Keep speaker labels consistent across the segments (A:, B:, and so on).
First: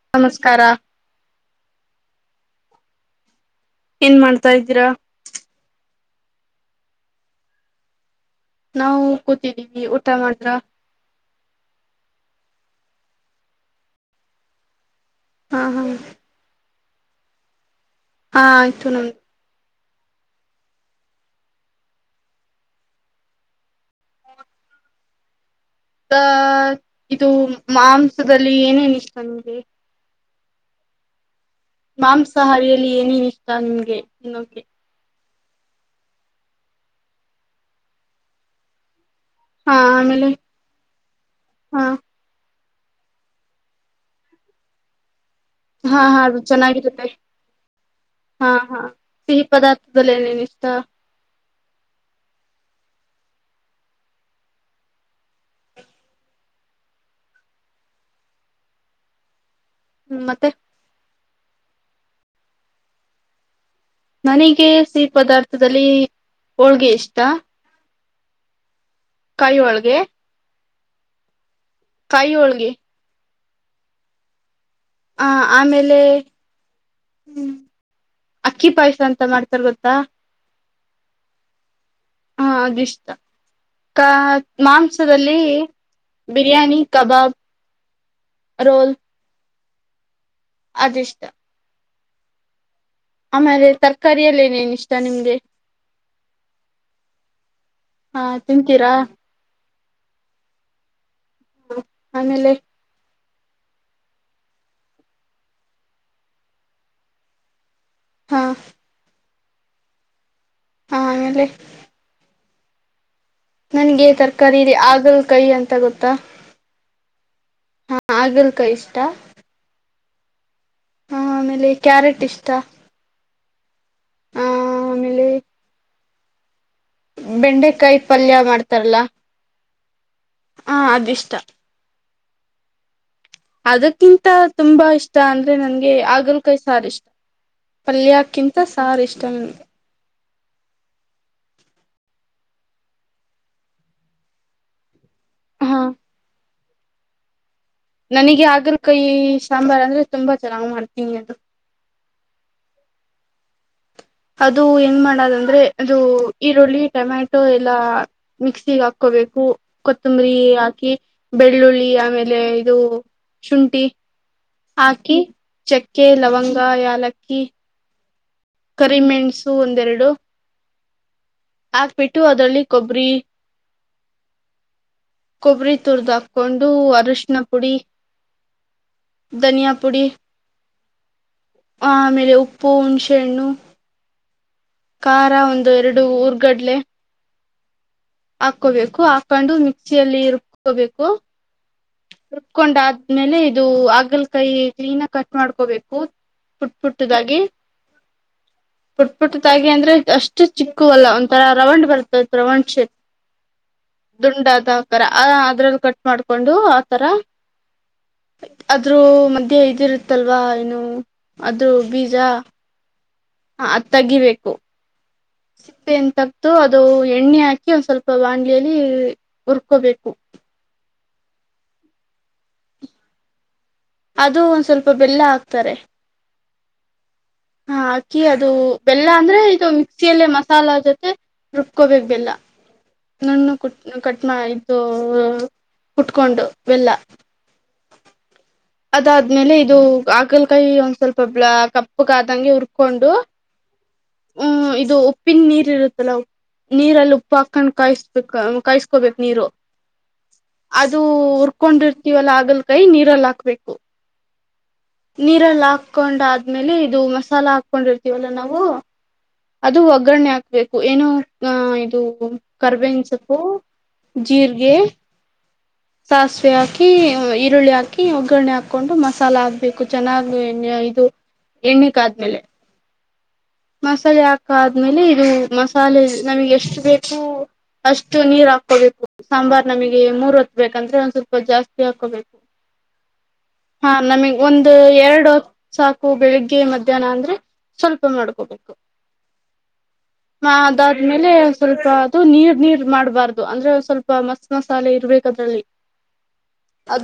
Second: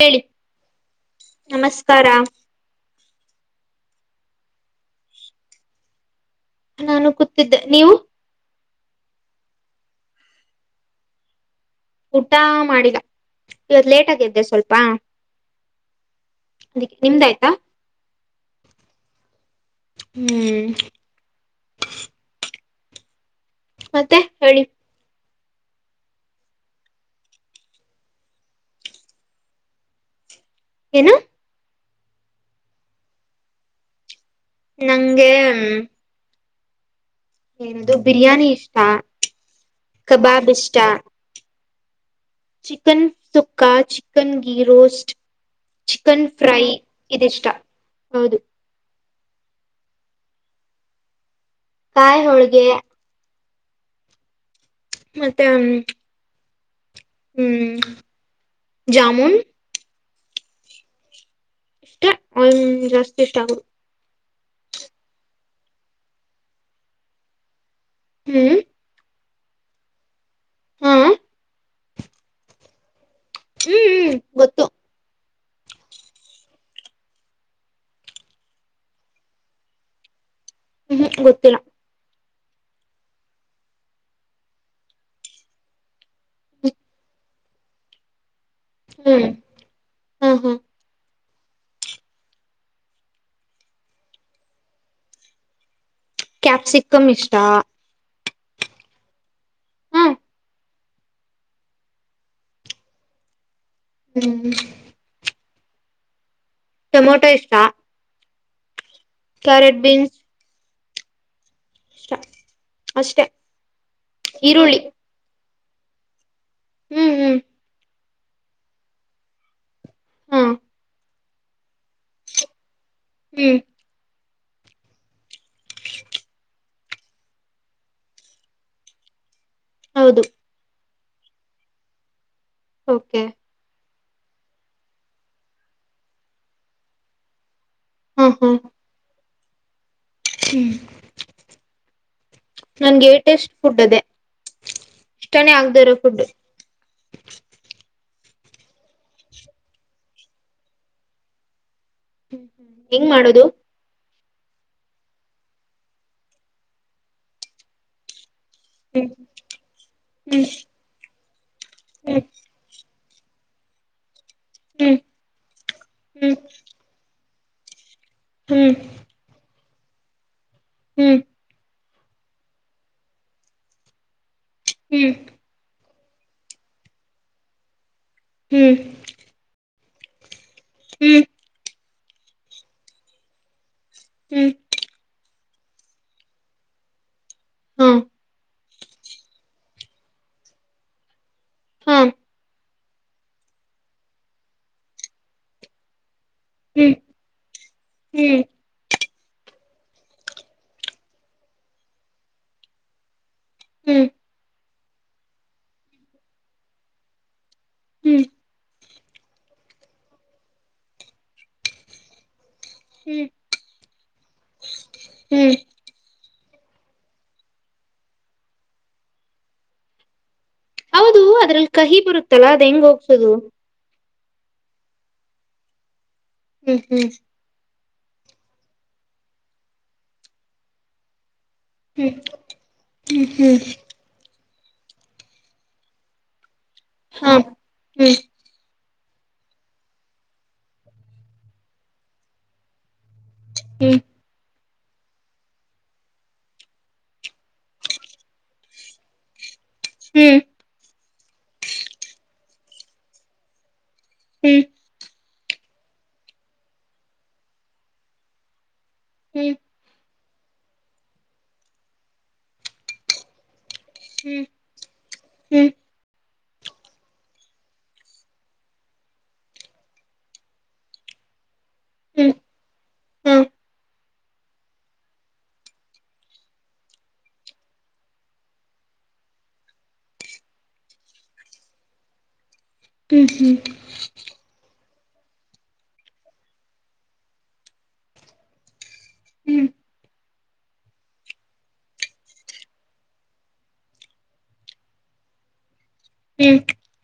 A: ಹೇಳಿ
B: ನಮಸ್ಕಾರ
A: ನಮಸ್ಕಾರ
B: ಏನ್ ಮಾಡ್ತಾ ಇದ್ದೀರಾ
A: ನಾನು ಕೂತಿದ್ದೆ ನೀವು
B: ನಾವು ಕೂತಿದ್ದೀವಿ ಊಟ ಮಾಡ್ರ
A: ಊಟ ಮಾಡಿಲ್ಲ ಇವತ್ ಲೇಟ್ ಆಗೆದ್ದೆ ಸ್ವಲ್ಪ
B: ಹ್ಮ ಹಾ
A: ಅದಕ್ಕೆ ನಿಮ್ದಯ್ತಾ
B: ಹಾ ಆಯ್ತು ನಮ್ದು
A: ಹ್ಮ್ ಮತ್ತೆ ಹೇಳಿ
B: ಆ ಇದು ಮಾಂಸದಲ್ಲಿ ಏನ್ ಏನ್ ಇಷ್ಟ ನಿಮಗೆ
A: ಏನು
B: ಮಾಂಸಾಹಾರಿಯಲ್ಲಿ ಏನೇನ್ ಇಷ್ಟ ನಿಮ್ಗೆ ಇನ್ನು
A: ನಂಗೆ ನಿಂದು ಬಿರಿಯಾನಿ ಇಷ್ಟ
B: ಹಾ ಆಮೇಲೆ
A: ಕಬಾಬ್ ಇಷ್ಟ
B: ಹಾ
A: ಚಿಕನ್ ಸುಕ್ಕಾ ಚಿಕನ್ ಗಿರೋಸ್ಟ್
B: ಹಾ ಹಾ ಅದು ಚೆನ್ನಾಗಿರುತ್ತೆ
A: ಹೌದು
B: ಹಾ ಹಾ ಸಿಹಿ ಪದಾರ್ಥ ಏನ್ ಏನ್ ಇಷ್ಟ
A: ಕಾಯ ಹೋಳಿಗೆ ಮತ್ತೆ ಹ ಹ್ಮ್ ಜಮೂನ್
B: ಹ್ಮ್ ಮತ್ತೆ
A: ಇಷ್ಟೇ ಅವ ಜಾಸ್ತಿ ಇಷ್ಟ ಆಗುದು
B: ನನಗೆ ಸಿಹಿ ಪದಾರ್ಥದಲ್ಲಿ ಹೋಳ್ಗೆ ಇಷ್ಟ
A: ಹ್ಮ್
B: ಕಾಯ ಹೋಳಗೆ
A: ಹಾ ಹ್ಮ್
B: ಕಾಯಿ ಹೋಳಗೆ
A: ಹ್ಮ್ ಹ್ಮ್ ಗೊತ್ತು
B: ಹ ಆಮೇಲೆ ಹ್ಮ್ ಅಕ್ಕಿ ಪಾಯಸ ಅಂತ ಮಾಡ್ತಾರ ಗೊತ್ತಾ
A: ಹ್ಮ್ ಗೊತ್ತಿಲ್ಲಾ
B: ಹಾ ಇಷ್ಟ ಕ ಮಾಂಸದಲ್ಲಿ ಬಿರಿಯಾನಿ ಕಬಾಬ್
A: ಹ್ಮ್ ಹ್ಮ್ ಹ್ಮ್
B: ಅದ ಇಷ್ಟ ಆಮೇಲೆ ತರಕಾರಿಯಲ್ಲಿ ಏನೇನು ಇಷ್ಟ ನಿಮ್ಗೆ
A: ಕ್ಯಾಪ್ಸಿಕಂ ಇಷ್ಟಾ
B: ಹಾ ತಿಂತೀರಾ ಹಾ ಆಮೇಲೆ
A: ಹ್ಮ್ ಟೊಮೊಟೊ ಇಷ್ಟಾ
B: ಹಾ
A: ಕ್ಯರೆಟ್ ಬೀನ್ಸ್
B: ಹಾ ಆಮೇಲೆ
A: ಅಷ್ಟ ಅಷ್ಟೇ
B: ನನ್ಗೆ ತರ್ಕಾರಿ ಇದೆ ಹಾಗಲಕಾಯಿ ಅಂತ ಗೊತ್ತಾ
A: ಹ್ಮ್ ಹ್ಮ್
B: ಹಾ ಹಾಗಲಕಾಯಿ ಇಷ್ಟ
A: ಹಾ
B: ಹಾ ಆಮೇಲೆ ಕ್ಯಾರೆಟ್ ಇಷ್ಟ
A: ಹ್ಮ್
B: ಹ ಆಮೇಲೆ
A: ಹ
B: ಬೆಂಡೆಕಾಯಿ ಪಲ್ಯ ಮಾಡ್ತಾರಲ್ಲ
A: ಹೌದು
B: ಹ ಇ ಇಷ್ಟ
A: ಓಕೆ
B: ಅದಕ್ಕಿಂತ ತುಂಬಾ ಇಷ್ಟ ಅಂದ್ರೆ ನನ್ಗೆ ಹಾಗಲಕಾಯಿ ಸಾರ್ ಇಷ್ಟ ಪಲ್ಯಕ್ಕಿಂತ ಸಾರ್ ಇಷ್ಟ ನ
A: ಹ್ಮ ನಂಗೆಟೇಸ್ಟ್ ಫುಡ್ ಅದೆೇ ಇಷ್ಟಾನೇ
B: ಹಾ
A: ಆಗ್ದೇ ಇರೋ ಫುಡ್
B: ನನಗೆ ಆಗ್ರಕಾಯಿ ಸಾಂಬಾರ್ ಅಂದ್ರೆ ತುಂಬಾ ಚೆನ್ನಾಗ್ ಮಾಡ್ತೀನಿ ಅದು
A: ಹ್ಮ್ ಹ್ಮ್ ಹೆಂಗ್ ಮಾಡೋದು
B: ಅದು ಏನ್ ಮಾಡದಂದ್ರೆ ಅದು ಈರುಳ್ಳಿ ಟೊಮ್ಯಾಟೊ ಎಲ್ಲಾ ಮಿಕ್ಸಿಗೆ
A: ಹ್ಮ್
B: ಹಾಕೋಬೇಕು ಕೊತ್ತಂಬರಿ
A: ಹ್ಮ್
B: ಹಾಕಿ ಬೆಳ್ಳುಳ್ಳಿ
A: ಹ್ಮ್
B: ಆಮೇಲೆ ಇದು ಶುಂಠಿ ಆಕಿ ಚಕ್ಕೆ
A: ಹ್ಮ್
B: ಲವಂಗ ಯಾಲಕ್ಕಿ
A: ಹ್ಮ್
B: ಕರಿಮೆಣಸು ಒಂದೆರಡು
A: ಹ್ಮ್
B: ಆಗ್ಬಿಟ್ಟು ಅದರಲ್ಲಿ ಕೊಬ್ಬರಿ ಕೊಬ್ಬರಿ ತುರ್ದ್ ಹಾಕೊಂಡು ಅರಶಿನ ಪುಡಿ
A: ಹ್ಮ್
B: ಧನಿಯಾ ಪುಡಿ
A: ಹ್ಮ್
B: ಆಮೇಲೆ ಉಪ್ಪು ಹುಣ್ಸೆಹ ಹಣ್ಣು
A: ಹ್ಮ
B: ಕಾರ ಒಂದು ಎರಡು ಊರ್ಗಡ್ಲೆ
A: ಹ್ಮ
B: ಹಾಕೋಬೇಕು ಹಾಕೊಂಡು ಮಿಕ್ಸಿಯಲ್ಲಿ ರುಬ್ಕೋಬೇಕು
A: ಹ್ಮ್
B: ಕಕೊಂಡ ಆದ್ಮೇಲೆ ಇದು ಆಗಲಕೈ ಕ್ಲೀನ್ ಆಗಿ ಕಟ್ ಮಾಡ್ಕೋಬೇಕು ಪುಟ್
A: ಹ್ಮ್
B: ಪುಟ್ಟದಾಗಿ
A: ಹ್ಮ್
B: ಪುಟ್ ಪುಟ್ಟ ತಾಗಿ ಅಂದ್ರೆ ಅಷ್ಟು ಚಿಕ್ಕ ಅಲ್ಲ ಒಂಥರ ರವಂಡ್ ಬರ್ತ ರವಂಡ್ ಶೇಪ್
A: ಹ್ಮ್
B: ದುಂಡದ ಆಕಾರ ಆ ಅದ್ರಲ್ಲಿ ಕಟ್ ಮಾಡ್ಕೊಂಡು ಆತರ
A: ಹ್ಮ್
B: ಅದು ಅ್ರೂ ಮಧ್ಯೆ ಇದಿರುತ್ತಲ್ವಾ ಏನು ಅದ್ರೂ ಬೀಜ
A: ಹ್ಮ್
B: ಹ ಅದ್ ತಗಿಬೇಕು
A: ಹ್ಮ್
B: ಸಿಪ್ಪ ಎಂತ ಮತ್ತು ಅದು ಎಣ್ಣೆ ಹಾಕಿ ಒಂದ್ ಸ್ವಲ್ಪ ಬಾಂಗ್ಲಲಿ ಉುರ್ಕೋಬೇಕು
A: ಹೌದು ಅದ್ರಲ್ಲಿ ಕಹಿ ಬರುತ್ತಲ್ಲಾ ಅದ್ ಹೆಂಗ್ ಹೋಗಸೋದು
B: ಅದು ಒಂದ್ ಸ್ವಲ್ಪ ಬೆಲ್ಲ ಹಾಕ್ತಾರೆ
A: ಹ್ಮ್ ಹ್ಮ್
B: ಹಾ ಅಕ್ಕಿ ಅದು ಬೆಲ್ಲ ಅಂದ್ರೆ ಇದು ಮಿಕ್ಸಿಯಲ್ಲೇ ಮಸಾಲಾ ಜೊತೆ ರುಬ್ಕೋಬೇಕ
A: ಹ್ಮ್
B: ಬೆಲ್ಲ
A: ಹ್ಮ್
B: ನಣ್ಣು
A: ಹ್ಮ್
B: ಕುಟ್ ಕಟ್ ಮಾಡ ಸ ಉಟ್ಕೊಂಡು ಬೆಲ್ಲ
A: ಹಾ ಹ್ಮ್
B: ಅದಾದ್ಮೇಲೆ ಇದು ಆಕಲಕಾಯಿ ಒಂದ್ ಸ್ವಲ್ಪ ಕಪ್ಪಗಾದಂಗೆ ಹುರ್ಕೊಂಡು
A: ಹ್ಮ್
B: ಹ್ಮ ಇದು ಉಪ್ಪಿನ ನೀರ್ ಇರುತ್ತಲ್ಲ ನೀರಲ್ಲಿ ಉಪ್ಪು ಹಾಕೊಂಡ್ ಕಾಯಿಸ್ಬೇಕ ಕಾಯಸ್ಕೋಬೇಕಕ್ ನೀರು
A: ಹ್ಮ್
B: ಅದು ಉುರ್ಕೊಂಡಿರ್ತೀವಲ್ಲ ಆಗಲ್ ಕೈ ನೀರಲ್ಲ ಹಾಕ್ಬೇಕು
A: ಹ್ಮ
B: ನೀರಲ್ಲಿ ಹಾಕೊಂಡ ಆದ್ಮೇಲೆ ಇದು ಮಸಾಲ ಹಾಕೊಂಡಿರ್ತೀವಲ್ಲ ನಾವು
A: ಹ್ಮ್
B: ಅದು ಒಗ್ಗರಣೆ ಹಾಕ್ಬೇಕು ಏನೋ ಅ ಇದು ಕರ್ಬೇನ್ ಸೊಪ್ಪು ಜೀರಿಗೆ ಸಾಸಿವೆ ಹಾಕಿ ಈರುಳ್ಳಿ ಹಾಕಿ ಒ ಕುಕರ್ಣಿ ಹಾಕೊಂಡು ಮಸಾಲ ಹಾಕ್ಬೇಕು ಚೆನ್ನಾಗ್ ಎಣ ಇದು ಎಣ್ಣಕ್
A: ಹ್ಮ್
B: ಆದ್ಮೇಲೆ ಮಸಾಲೆ ಹಾಕ ಆದ್ಮೇಲೆ ಇದು ಮಸಾಲೆ ನಮಗೆ ಎಷ್ಟು ಬೇಕು ಅಷ್ಟು ನೀರ್ ಹಾಕೋಬೇಕು ಸಾಂಬಾರ್ ನಮಗೆ ಮೂರ್ ಹೊತ್ ಬೇಕಂದ್ರೆ ಒಂದ್ ಸ್ವಲ್ಪ ಜಾಸ್ತಿ ಹಾಕೋಬೇಕು ಹಾ ನಮಗ್ ಒಂದು ಎರಡು ಸಾಕು ಬೆಳಿಗ್ಗೆ ಮಧ್ಯಾಹ್ನ ಅಂದ್ರೆ ಸ್ವಲ್ಪ ಮಾಡ್ಕೋಬೇಕು
A: ಹ್ಮ್
B: ಅದಾದ್ಮೇಲೆ ಸ್ವಲ್ಪ ಅದು ನೀರ್ ನೀರ್ ಮಾಡ್ಬಾರ್ದು ಅಂದ್ರೆ ಸ್ವಲ್ಪ ಮಸ್ ಮಸಾಲೆ ಇರ್ಬು
A: ಹ್ಮ್ ಹಾ ಹ್ಮ್ ಹ್ಮ್ ಹ್ಮ್ ಹ್ಮ್
B: ಅ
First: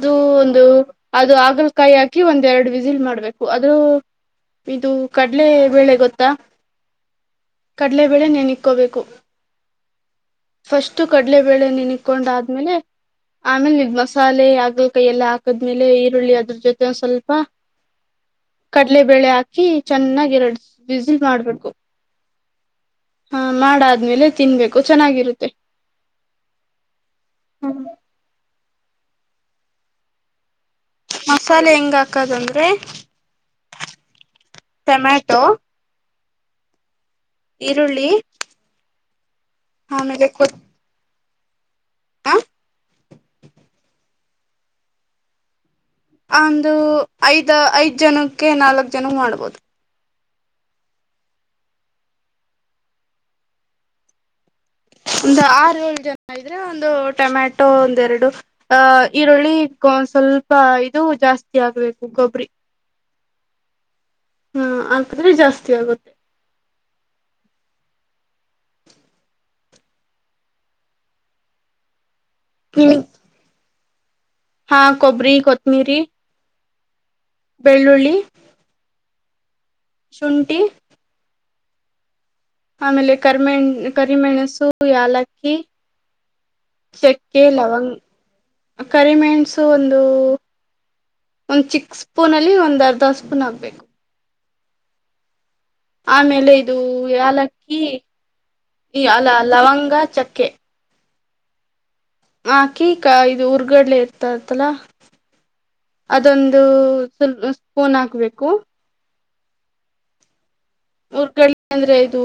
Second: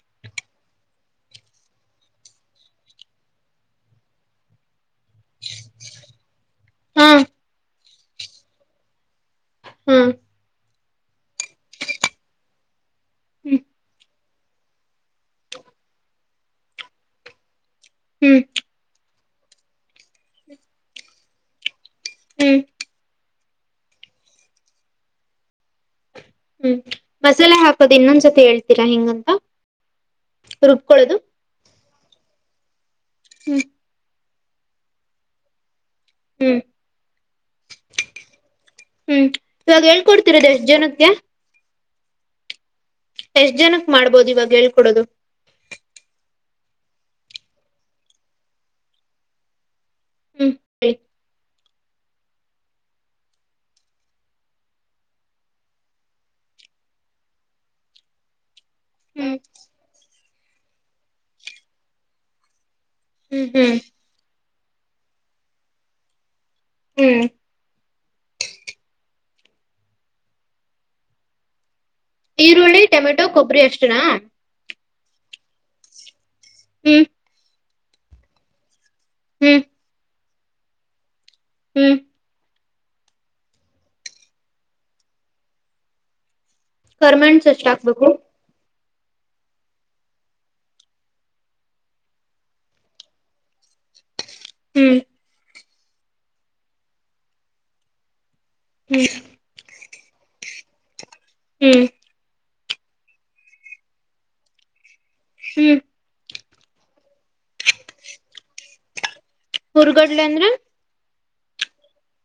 B: ಅದು ಆಗಲಕಾಯಿ ಹಾಕಿ ಒಂದ್ ಎರಡು ವಿಸಿಲ್ ಮಾಡ್ಬೇಕು ಅ್ರೂ ಇದು ಕಡಲೆ ವೇಳೆ ಗೊತ್ತಾ
A: ಹಾ
B: ಕಡಲೆಬೇಳೆ ನೆನಿ ಇಕ್ಕೋಬೇಕು
A: ಹಾ
B: ಫಸ್ಟ್ ಕಡ್ಲೆಬೇಳೆ ನಿಕೊಂಡಾದ್ಮೇಲೆ
A: ಹ್ಮ್
B: ಆಮೇಲೆ ನಐದು ಮಸಾಲೆ ಹಾಗಲಕಾಯಿ ಎಲ್ಲ ಹಾಕದ್ಮೇಲೆ ಈರುಳ್ಳಿ ಅದ್ರ ಜೊತೆ ಸ್ವಲ್ಪ
A: ಹ್ಮ್
B: ಕಡ್ಲೆಬೇಳೆ ಹಾಕಿ ಚೆನ್ನಾಗಿ ಎರಡ್ ಬಿಸಿ ಮಾಡ್ಬೇಕು
A: ಹ್ಮ್
B: ಹಾ ಮಾಡಾದ್ಮೇಲೆ ತಿನ್ಬೇಕು ಚೆನ್ನಾಗಿರುತ್ತೆ
A: ಹ್ಮ್ ಮಸಾಲೆ
B: ಹ್ಮ್
A: ಹಾಕದ ಇನ್ನೊಂದ್ಸತಿ ಹೇಳ್ತೀರಾ ಹೆಂಗಂತ ರುಬ್ಕೊಳ್ಳೋದು
B: ಮಸಾಲೆ ಹೆಂಗ ಹಾಕದಂದ್ರೆ
A: ಹ್ಮ್
B: ಟೊಮ್ಯಾಟೊ
A: ಹ್ಮ್
B: ಈರುಳ್ಳಿ
A: ಹ್ಮ್ ಇವಾಗ ಹೇಳ್ಕೊಡ್ತಿರದ್ ಎಷ್ಟು ಜನಕ್ಕೆ
B: ಹಾ
A: ಎಷ್ಟ ಜನಕ್ ಮಾಡ್ಬೋದು ಇವಾಗ ಹೇಳ್ಕೊಡೋದು
B: ಒಂದು ಐದ ಐದ್ ಜನಕ್ಕೆ ನಾಲ್ಕ್ ಜನ ಮಾಡ್ಬೋದು
A: ಹ್ಮ್ ಹೇಳಿ
B: ಒಂದು ಆರು ಏಳು ಜನ ಇದ್ರೆ ಒಂದು ಟೊಮ್ಯಾಟೊ ಒಂದೆರಡು ಹಾ
A: ಹ್ಮ್
B: ಈರುಳ್ಳಿ ಸ್ವಲ್ಪ ಇದು ಜಾಸ್ತಿ ಆಗ್ಬೇಕು ಕೊಬ್ಬರಿ
A: ಹ್ಮ್ ಹ್ಮ್
B: ಹಾ ಹಾಕಿದ್ರೆ ಜಾಸ್ತಿ ಆಗುತ್ತೆ
A: ಹ್ಮ್ ಈರುಳ್ಳಿ
B: ನಿಮಗ್
A: ಟೊಮೆಟೊ ಕೊಬ್ಬರಿ ಅಷ್ಟನಾ
B: ಹಾ ಕೊಬ್ಬರಿ ಕೊತ್ತಮಿರಿ
A: ಹ್ಮ್
B: ಬೆಳ್ಳುಳ್ಳಿ
A: ಹ್ಮ್
B: ಶುಂಠಿ
A: ಹ್ಮ್
B: ಆಮೇಲೆ ಕರಿಮೆಣ ಕರಿಮೆಣಸು ಏಲಕ್ಕಿ ಚಕ್ಕೆ
A: ಕರ್ಮೆಂಟ್ಸ್ ಎಷ್ಟ
B: ಲವಂಗ
A: ಹಾಕ್ಬೇಕು
B: ಕರಿಮೆಣಸು ಒಂದು ಒಂದ್ ಚಿಕ್ ಸ್ಪೂನ್ ಅಲ್ಲಿ ಒಂದ್ ಅರ್ಧ ಸ್ಪೂನ್ ಹಕ್ಬೇಕು
A: ಹ್ಮ್
B: ಆಮೇಲೆ ಇದು ಏಲಕ್ಕಿ
A: ಹ್ಮ್
B: ಅಲ್ಲ ಲವಂಗ ಚಕ್ಕೆ
A: ಹ್ಮ್
B: ಹಾಕಿ ಇದು ಉರ್ಗಡ್ಲೆ ಇರ್ತತ್ತಲ
A: ಹ್ಮ್
B: [inaudible] ಅದೊಂದು ಸ್ಫೋನ್ ಹಾಕ್ಬೇಕು
A: ಉರ್ಗಡ್ಲೆ ಅಂದ್ರೆ
B: ಉರ್ಗಡ್ಲೆ ಅಂದ್ರೆ ಇದು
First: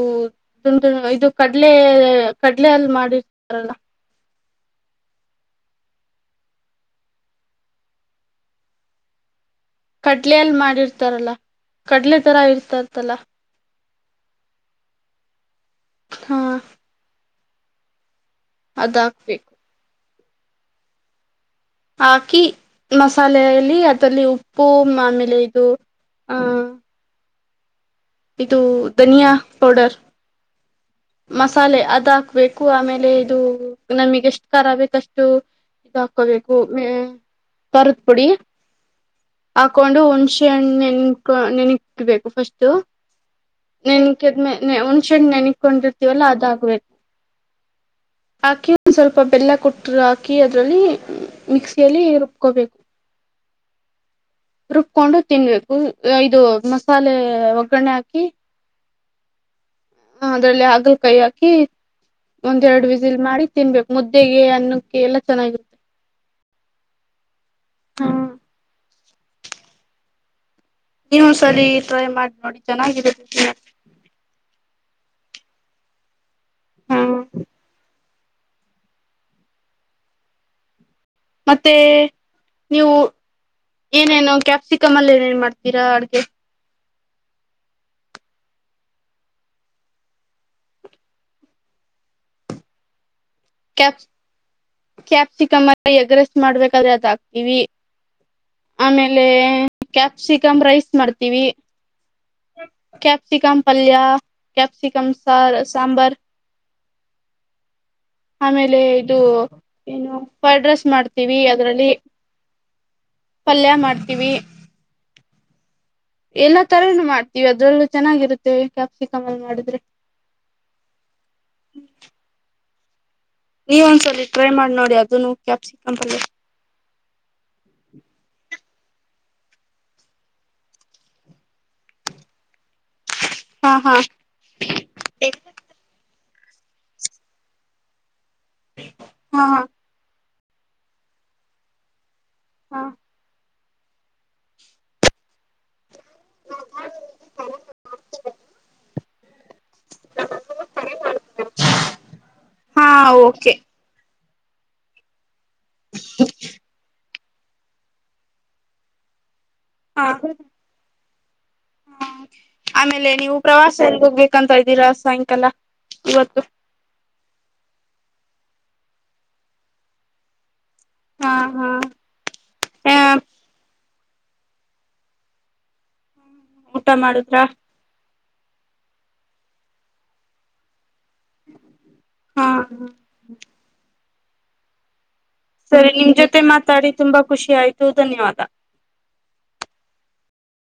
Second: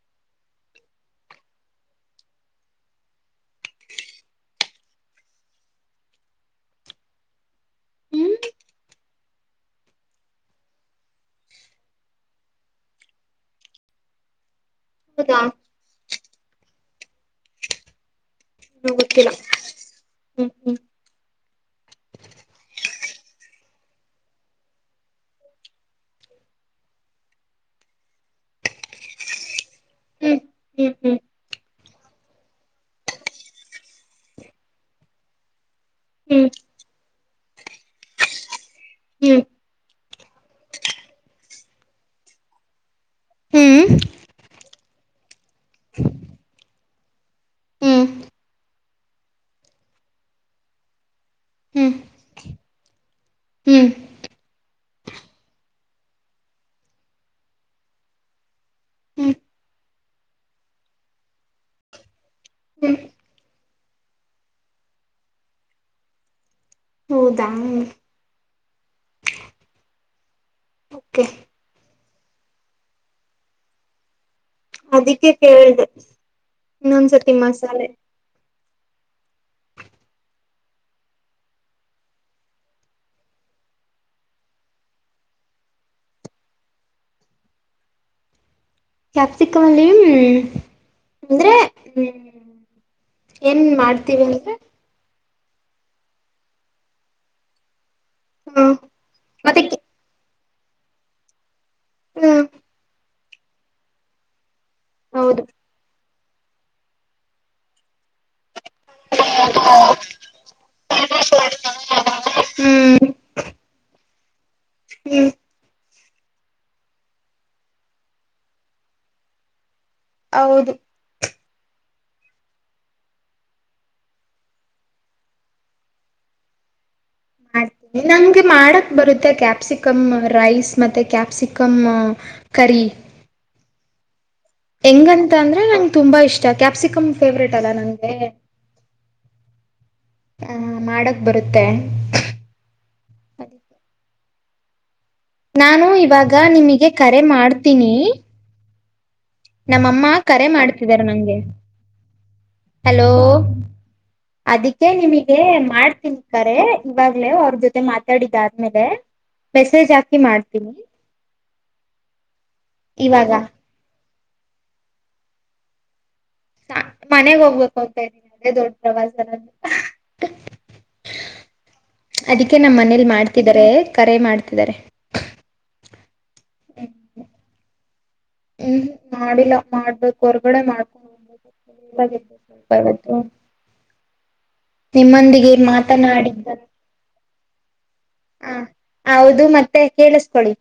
B: ದಇದು ಕಡ್ಲೆ ಕಡ್ಲೆ ಅಲ್ಲಿ ಮಾಡಿರ್ತಾರಲ್ಲ
A: ಹ್ಮ್
B: ಕಡ್ಲೆಲ್ ಮಾಡಿರ್ತಾರಲ್ಲ [inaudible] ಕಡ್ಲೆ ತರ ಇರ್ತಾರತಲ್ಲ
A: ಹೌದಾ
B: ಹಾ ಅದ್
A: ಗೊತ್ತಿಲ್ಲ
B: ಹಾಕ್ಬೇಕು
A: ಹ್ಮ್ ಹ್ಮ್
B: ಹಾಕಿ ಮಸಾಲೆಯಲ್ಲಿ ಅದರಲ್ಲಿ ಉಪ್ಪು ಆಮೇಲೆ ಇದು ಹಾ ಇದು ಧನಿಯಾ ಪೌಡರ್
A: ಹ್ಮ್ ಹ್ಮ್ ಹ್ಮ್
B: ಮಸಾಲೆ ಅದ್ ಹಾಕ್ಬೇಕು ಆಮೇಲೆ ಇದು ನಮಗೆ ಎಷ್ಟು ಖಾರ್ ಆಗತ್ತಷ್ಟು ಇದ
A: ಹ್ಮ್
B: ಹಾಕೋಬೇಕು ಮ ಕರದ ಪುಡಿ
A: ಹ್ಮ್
B: ಹಾಕೊಂಡು ಹುಣಸೆಣ್ಣ ನೆನ್ಕೊ ನೆನಕ್ಬೇಕು ಫಸ್ಟ್ು
A: ಹ್ಮ್ ಹ್ಮ್
B: ನೆನಕದ್ಮ ಒಣ್ಸೆಟ್ ನೆನಕೊಂಡಿರ್ತೀವಲ್ಲ ಅದಾಗಬೇಕು
A: ಹ್ಮ್
B: ಹಾಕಿ ಒಂದ್ ಸ್ವಲ್ಪ ಬೆಲ್ಲ ಕೊಟ್ಟ್ರ ಹಾಕಿ ಅದ್ರಲ್ಲಿ ಮಿಕ್ಸಿಯಲ್ಲಿ ರುಬ್ಕೋಬೇಕು
A: ಹ್ಮ್
B: ರುಬ್ಕೊಂಡು ತಿನ್ಬೇಕು ಇದು ಮಸಾಲೆ ಒಗ್ಗರಣೆ ಹಾಕಿ
A: ಹ್ಮ್
B: ಹ ಅದ್ರಲ್ಲಿ ಹಾಗಲ್ ಕೈ ಹಾಕಿ ಒಂದ್ೆರಡು
A: ಹ್ಮ್
B: ವಿಸಿಲ್ ಮಾಡಿ ತಿನ್ಬೇಕು ಮುದ್ದೆಗೆ ಅನ್ನಕ್ಕೆ ಎಲ್ಲಾ ಚೆನ್ನಾಗಿರುತ್ತೆ
A: ಹೌದಾ ಓಕೆ
B: ನೀವು ಸರಿ ಟ್ರೈ ಮಾಡಿ ನೋಡಿ ಚೆನ್ನಾಗಿದೆ
A: ಅದಕ್ಕೆೇ ಕೇಳ್ದ
B: ಹಾ
A: ಇನ್ನೊಂದ್ಸತಿ ಮಸಾಲೆ
B: ಮತ್ತೆ ನೀವು ಏನೇನು ಕ್ಯಾಪ್ಸಿಕಮ್ ಅಲ್ಲಿ ಏನೇನ್ ಮಾಡ್ತೀರಾ ಅಡ್ಗೆ
A: ಕ್ಯಾಪ್ಸಿಕಮಲ್ಲಿ ಅಂದ್ರೆ ಹ್ಮ ಏನ್ ಮಾಡ್ತೀವಿ ಅಂದ್ರೆ
B: ಚಿಕನ್ ಎಗ್ರೆಸ್ಟ್ ಮಾಡ್ಬೇಕಾದ್ರೆ ಅದ ಹಾಕ್ತಿೀವಿ
A: ಹ್ಮ
B: ಆಮೇಲೆ
A: ಮತ್ತೆ
B: ಕ್ಯಾಪ್ಸಿಕಮ್ ರೈಸ್ ಮಾಡ್ತೀವಿ
A: ಹ್ಮ್
B: ಕ್ಯಾಪ್ಸಿಕಮ ಪಲ್ಯ ಕ್ಯಾಪ್ಸಿಕಮ
A: ಹೌದು
B: ಸ ಸಾಂಬರ್ ಆಮೇಲೆ ಇದು ಏನು ಫ್ರೈಡ್ ರೈಸ್ ಮಾಡ್ತೀವಿ ಅದ್ರಲ್ಲಿ
A: ಹ್ಮ್
B: ಪಲ್ಯ ಮಾಡ್ತೀವಿ
A: ಹ್ಮ್
B: ಎಲ್ಲಾ ತರನು ಮಾಡ್ತೀವಿ ಅದ್ರಲ್ಲೂ ಚೆನ್ನಾಗಿರುತ್ತೆ ಕ್ಯಾಪ್ಸಿಕಮ್ ಅಲ್ಲಿ ಮಾಡಿದ್ರೆ
A: ಹೌದು
B: ಹ್ಮ್ ನೀವು ಒಂದ್ಸಲ ಟ್ರೈ ಮಾಡಿ ನೋಡಿ ಅದನು ಕ್ಯಾಪ್ಸಿಕಂ ಅಲ್ಲಿ
A: ಮಾಡ್ತೀನಿ ನನ್ಗೆ ಮಾಡ ಬರುತ್ತೆ ಕ್ಯಾಪ್ಸಿಕಮ್ ರೈಸ್ ಮತ್ತೆ ಕ್ಯಾಪ್ಸಿಕಮ್ ಕರಿ
B: ಹಾ ಹಾ
A: ಹೆಂಗಂತ ಅಂದ್ರೆ ನಂಗೆ ತುಂಬಾ ಇಷ್ಟ ಕ್ಯಾಪ್ಸಿಕಮ್ ಫೇವ್ರೇಟ್ ಅಲ್ಲಾ ನಂಗೆ
B: ಹಾ ಹ
A: ಹ ಮಾಡಕ್ ಬರುತ್ತೆ
B: ಹಾ
A: ನಾನು ಇವಾಗ ನಿಮಗೆ ಕರೆ ಮಾಡ್ತೀನಿ ನಮ್ಮಮ್ಮ ಕರೆ ಮಾಡ್ತಿದ್ದಾರೆ ನಂಗೆ
B: ಹಾ
A: ಹಲೋ
B: ಓಕೆ
A: ಅದಕ್ಕೆ ನಿಮಗೆ ಮಾಡ್ತಿರ್ತಾರೆ ಅವ್ರ ಜೊತೆ ಮಾತಾಡಿದ್ದ ಆದ್ಮೇಲೆ ಮೆಸೇಜ್
B: ಹಾ
A: ಹಾಕಿ ಮಾಡ್ತೀನಿ ಇವಾಗ
B: ಕಕಂತ ಇದ್ದೀರಾ ಸಾಯಂಕಾಲ ಇವತ್ತು
A: ಮನೆಗ ಹೋಗ್ಬೇಕ ಹೋಗ್ತಾ ಇದ್ದೀನಿ ಅದೇ ದೊಡ್ಡ ಪ್ರವಾಸರ
B: ಹಾ ಹಾ
A: ಅದಕ್ಕೆ ನಮ್ಮ
B: ಆ
A: ಮನೇಲಿ ಮಾಡ್ತಿದಿದ್ದಾರೆ ಕರೆ ಮಾಡ್ತಿದ್ದಾರೆ
B: ಊಟ ಮಾಡುದ್ರಾ
A: ಹ್ಮ್ ಮಾಡಿಲ್ಲಾ ಮಾಡ್ಬೇಕು ಹೊರ್ಗಡೆ ಮಾಡ್ಬೇಕ
B: ಹಾ
A: ಸ್ವಲ್ಪ ಇವತ್ತು ನಿಮ್ಮಂದಿ
B: ಸರಿ ನಿಮ್
A: ತನಾಡ
B: ಜೊತೆ ಮಾತಾಡಿ ತುಂಬಾ ಖುಷಿ ಆಯ್ತು ಧನ್ಯವಾದ
A: ಹ ಹೌದು ಮತ್ತೆ ಕೇಳ